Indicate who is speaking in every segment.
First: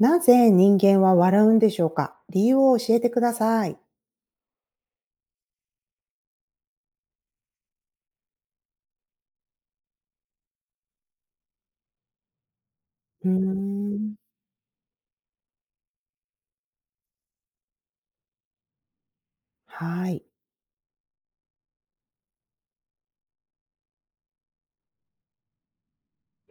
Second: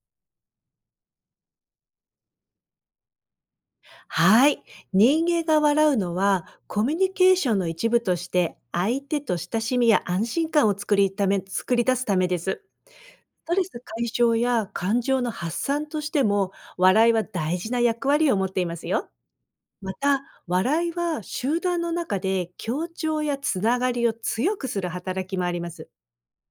Speaker 1: なぜ人間は笑うんでしょうか？理由を教えてください。
Speaker 2: はい。人間が笑うのは、コミュニケーションの一部として、相手と親しみや安心感を作り出すためです。
Speaker 1: うー
Speaker 2: ストレス解
Speaker 1: ん。
Speaker 2: 消や感情の発散としても、笑いは大事な役割を持っていますよ。ま
Speaker 1: は
Speaker 2: た、
Speaker 1: い。
Speaker 2: 笑いは集団の中で協調やつながりを強くする働きもあります。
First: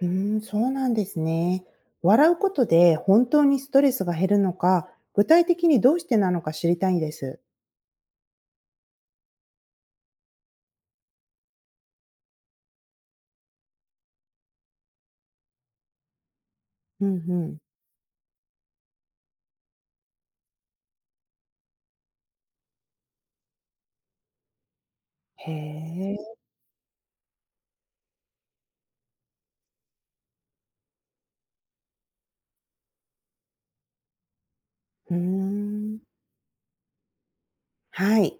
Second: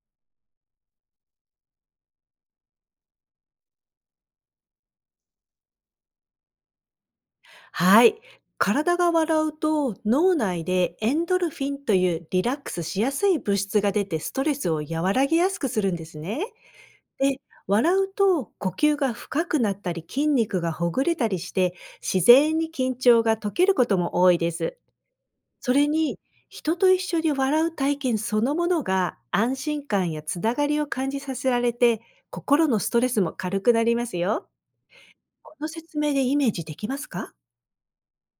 Speaker 1: うーん、そうなんですね。笑うことで本当にストレスが減るのか、具体的にどうしてなのか知りたいんです。
Speaker 2: はい。体が笑うと脳内でエンドルフィンというリラックスしやすい物質が出て、ストレスを和らげやすくするんですね。
Speaker 1: うんう
Speaker 2: で、
Speaker 1: ん。
Speaker 2: 笑うと呼吸が深くなったり筋肉がほぐれたりして、自然に緊張が解けることも多いです。
Speaker 1: へ
Speaker 2: それに、
Speaker 1: え。
Speaker 2: 人と一緒に笑う体験そのものが安心感やつながりを感じさせられて、心のストレスも軽くなりますよ。
Speaker 1: うー
Speaker 2: この説
Speaker 1: ん。
Speaker 2: 明でイメージできますか？
Speaker 1: はい。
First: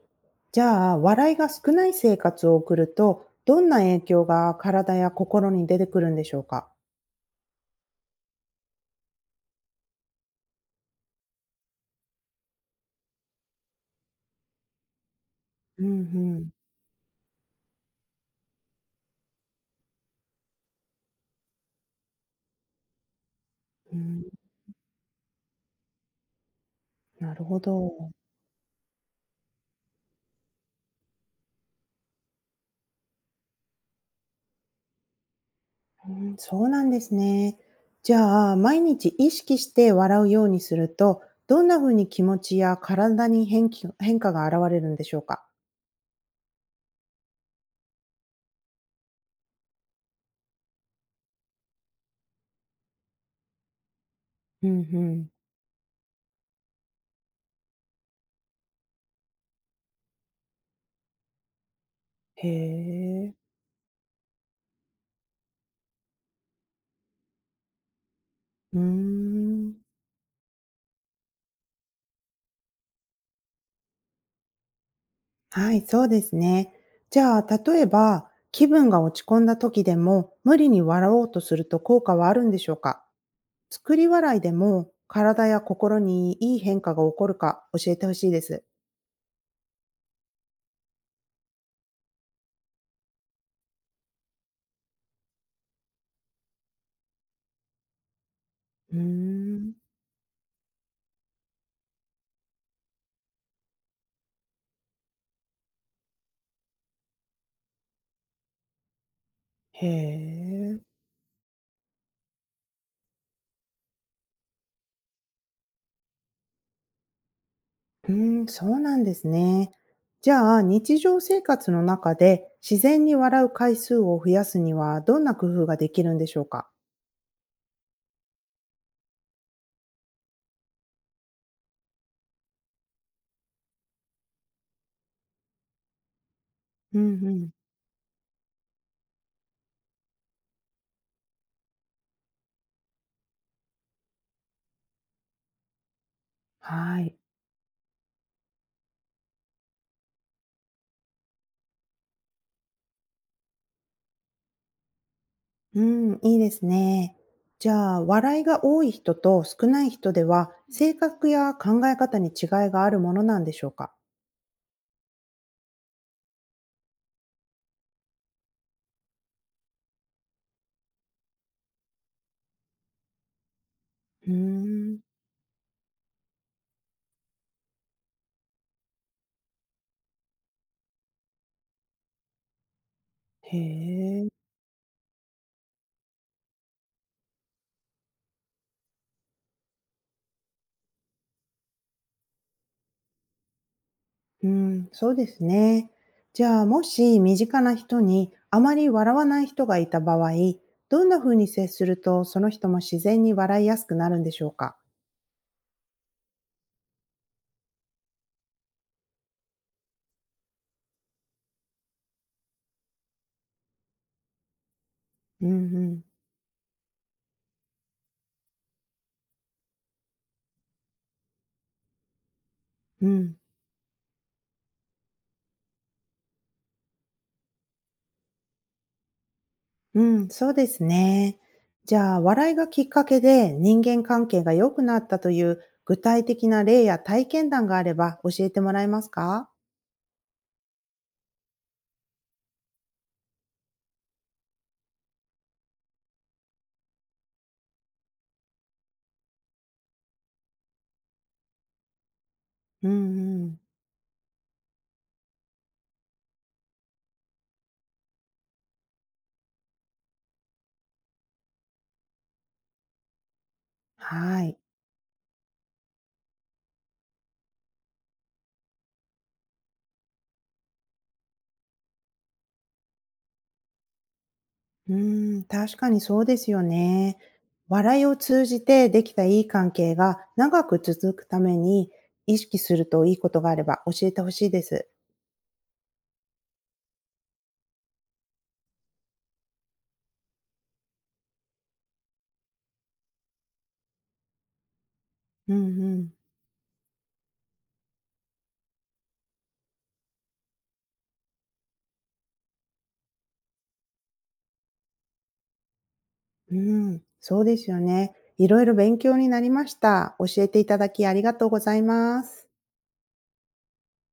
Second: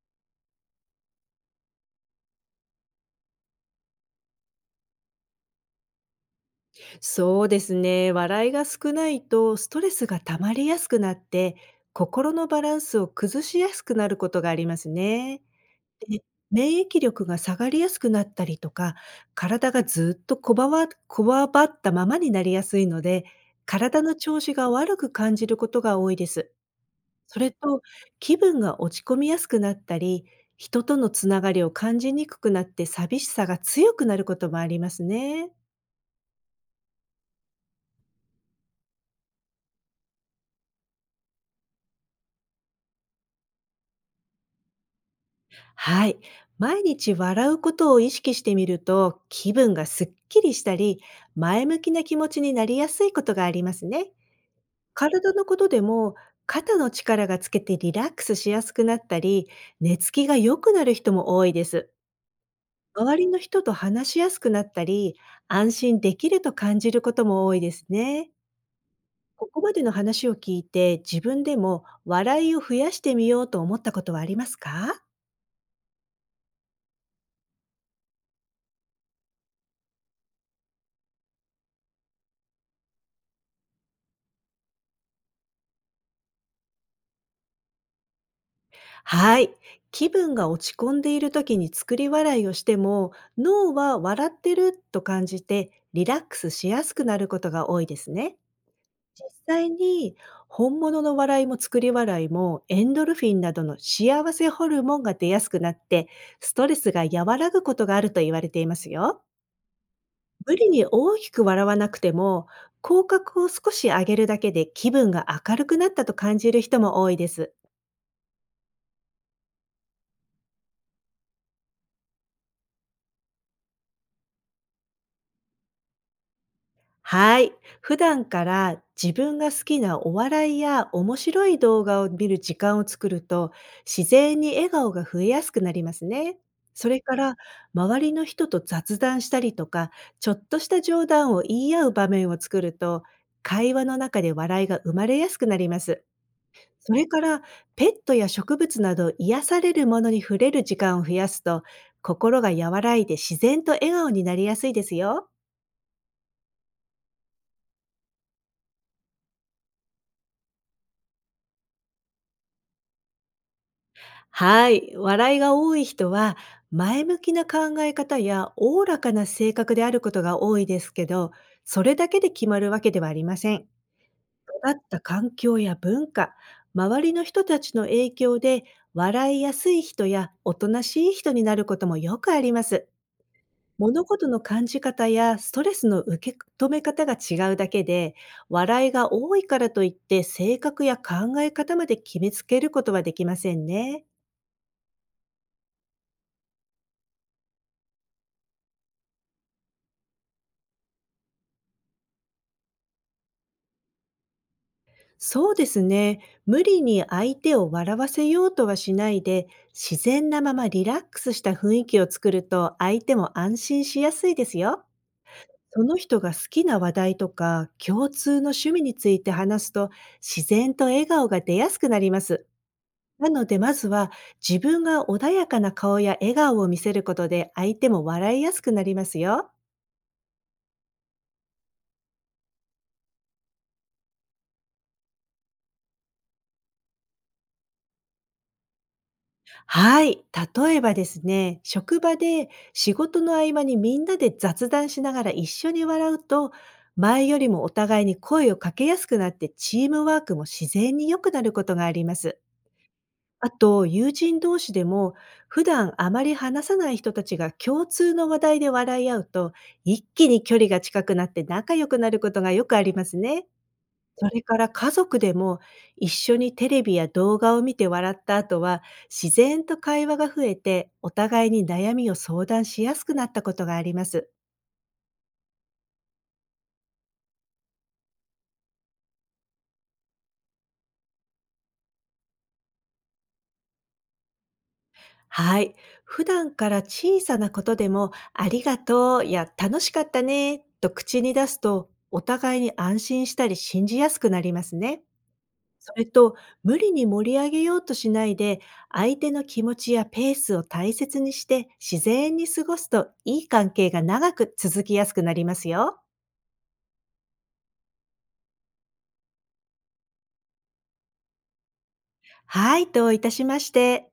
Speaker 1: じゃあ、笑いが少ない生活を送ると、どんな影響が体や心に出てくるんでしょうか？
Speaker 2: そうですね。笑いが少ないとストレスが溜まりやすくなって、心のバランスを崩しやすくなることがありますね。
Speaker 1: うんう
Speaker 2: で、
Speaker 1: ん。
Speaker 2: 免疫力が下がりやすくなったりとか、体がずっとこわばったままになりやすいので、
Speaker 1: う
Speaker 2: 体の
Speaker 1: ん、
Speaker 2: 調子が悪く感じることが多いです。
Speaker 1: な
Speaker 2: そ
Speaker 1: る
Speaker 2: れ
Speaker 1: ほ
Speaker 2: と、
Speaker 1: ど。
Speaker 2: 気分が落ち込みやすくなったり、人とのつながりを感じにくくなって寂しさが強くなることもありますね。
Speaker 1: うん、そうなんですね。じゃあ、毎日意識して笑うようにすると、どんな風に気持ちや体に変化が現れるんでしょうか？
Speaker 2: はい。毎日笑うことを意識してみると、気分がすっきりしたり、前向きな気持ちになりやすいことがありますね。
Speaker 1: うんうん。
Speaker 2: 体のことでも、肩の力がつけてリラックスしやすくなったり、寝つきが良くなる人も多いです。
Speaker 1: へ
Speaker 2: 周り
Speaker 1: え。
Speaker 2: の人と話しやすくなったり、安心できると感じることも多いですね。
Speaker 1: うー
Speaker 2: ここま
Speaker 1: ん。
Speaker 2: での話を聞いて、自分でも笑いを増やしてみようと思ったことはありますか？
Speaker 1: はい、そうですね。じゃあ、例えば、気分が落ち込んだ時でも、無理に笑おうとすると効果はあるんでしょうか？作り笑いでも、体や心にいい変化が起こるか教えてほしいです。
Speaker 2: はい。気分が落ち込んでいる時に作り笑いをしても、脳は笑ってると感じてリラックスしやすくなることが多いですね。
Speaker 1: うー
Speaker 2: 実際
Speaker 1: ん。
Speaker 2: に、本物の笑いも作り笑いもエンドルフィンなどの幸せホルモンが出やすくなって、ストレスが和らぐことがあると言われていますよ。
Speaker 1: へ
Speaker 2: 無理
Speaker 1: え。
Speaker 2: に大きく笑わなくても、口角を少し上げるだけで気分が明るくなったと感じる人も多いです。
Speaker 1: うーん、そうなんですね。じゃあ、日常生活の中で自然に笑う回数を増やすにはどんな工夫ができるんでしょうか？
Speaker 2: はい。普段から自分が好きなお笑いや面白い動画を見る時間を作ると、自然に笑顔が増えやすくなりますね。そ
Speaker 1: う
Speaker 2: れ
Speaker 1: ん
Speaker 2: か
Speaker 1: う
Speaker 2: ら、
Speaker 1: ん。
Speaker 2: 周りの人と雑談したりとか、ちょっとした冗談を言い合う場面を作ると、会話の中で笑いが生まれやすくなります。そ
Speaker 1: は
Speaker 2: れ
Speaker 1: い。
Speaker 2: から、ペットや植物など癒されるものに触れる時間を増やすと、心が和らいで自然と笑顔になりやすいですよ。
Speaker 1: うん、いいですね。じゃあ、笑いが多い人と少ない人では、性格や考え方に違いがあるものなんでしょうか？
Speaker 2: はい。笑いが多い人は、前向きな考え方やおおらかな性格であることが多いですけど、それだけで決まるわけではありません。
Speaker 1: うー
Speaker 2: 育っ
Speaker 1: ん。
Speaker 2: た環境や文化、周りの人たちの影響で、笑いやすい人やおとなしい人になることもよくあります。
Speaker 1: へ
Speaker 2: 物事
Speaker 1: え。
Speaker 2: の感じ方やストレスの受け止め方が違うだけで、笑いが多いからといって性格や考え方まで決めつけることはできませんね。
Speaker 1: うん、そうですね。じゃあ、もし身近な人にあまり笑わない人がいた場合、どんな風に接するとその人も自然に笑いやすくなるんでしょうか？
Speaker 2: そうですね。無理に相手を笑わせようとはしないで、自然なままリラックスした雰囲気を作ると相手も安心しやすいですよ。
Speaker 1: うんう
Speaker 2: その
Speaker 1: ん。
Speaker 2: 人が好きな話題とか共通の趣味について話すと、自然と笑顔が出やすくなります。
Speaker 1: う
Speaker 2: な
Speaker 1: ん。
Speaker 2: のでまずは、自分が穏やかな顔や笑顔を見せることで相手も笑いやすくなりますよ。
Speaker 1: うん、そうですね。じゃあ、笑いがきっかけで人間関係が良くなったという具体的な例や体験談があれば教えてもらえますか？
Speaker 2: はい。例えばですね、職場で仕事の合間にみんなで雑談しながら一緒に笑うと、前よりもお互いに声をかけやすくなって、チームワークも自然に良くなることがあります。
Speaker 1: うんう
Speaker 2: あ
Speaker 1: ん。
Speaker 2: と、友人同士でも普段あまり話さない人たちが共通の話題で笑い合うと、一気に距離が近くなって仲良くなることがよくありますね。そ
Speaker 1: は
Speaker 2: れか
Speaker 1: い。
Speaker 2: ら家族でも、一緒にテレビや動画を見て笑った後は、自然と会話が増えてお互いに悩みを相談しやすくなったことがあります。
Speaker 1: うーん、確かにそうですよね。笑いを通じてできたいい関係が長く続くために意識するといいことがあれば教えてほしいです。
Speaker 2: はい。普段から小さなことでもありがとうや楽しかったねと口に出すと、お互いに安心したり信じやすくなりますね。
Speaker 1: うんう
Speaker 2: それ
Speaker 1: ん。
Speaker 2: と、無理に盛り上げようとしないで、相手の気持ちやペースを大切にして、自然に過ごすと、いい関係が長く続きやすくなりますよ。
Speaker 1: うん、そうですよね。いろいろ勉強になりました。教えていただきありがとうございます。
Speaker 2: はい、どういたしまして。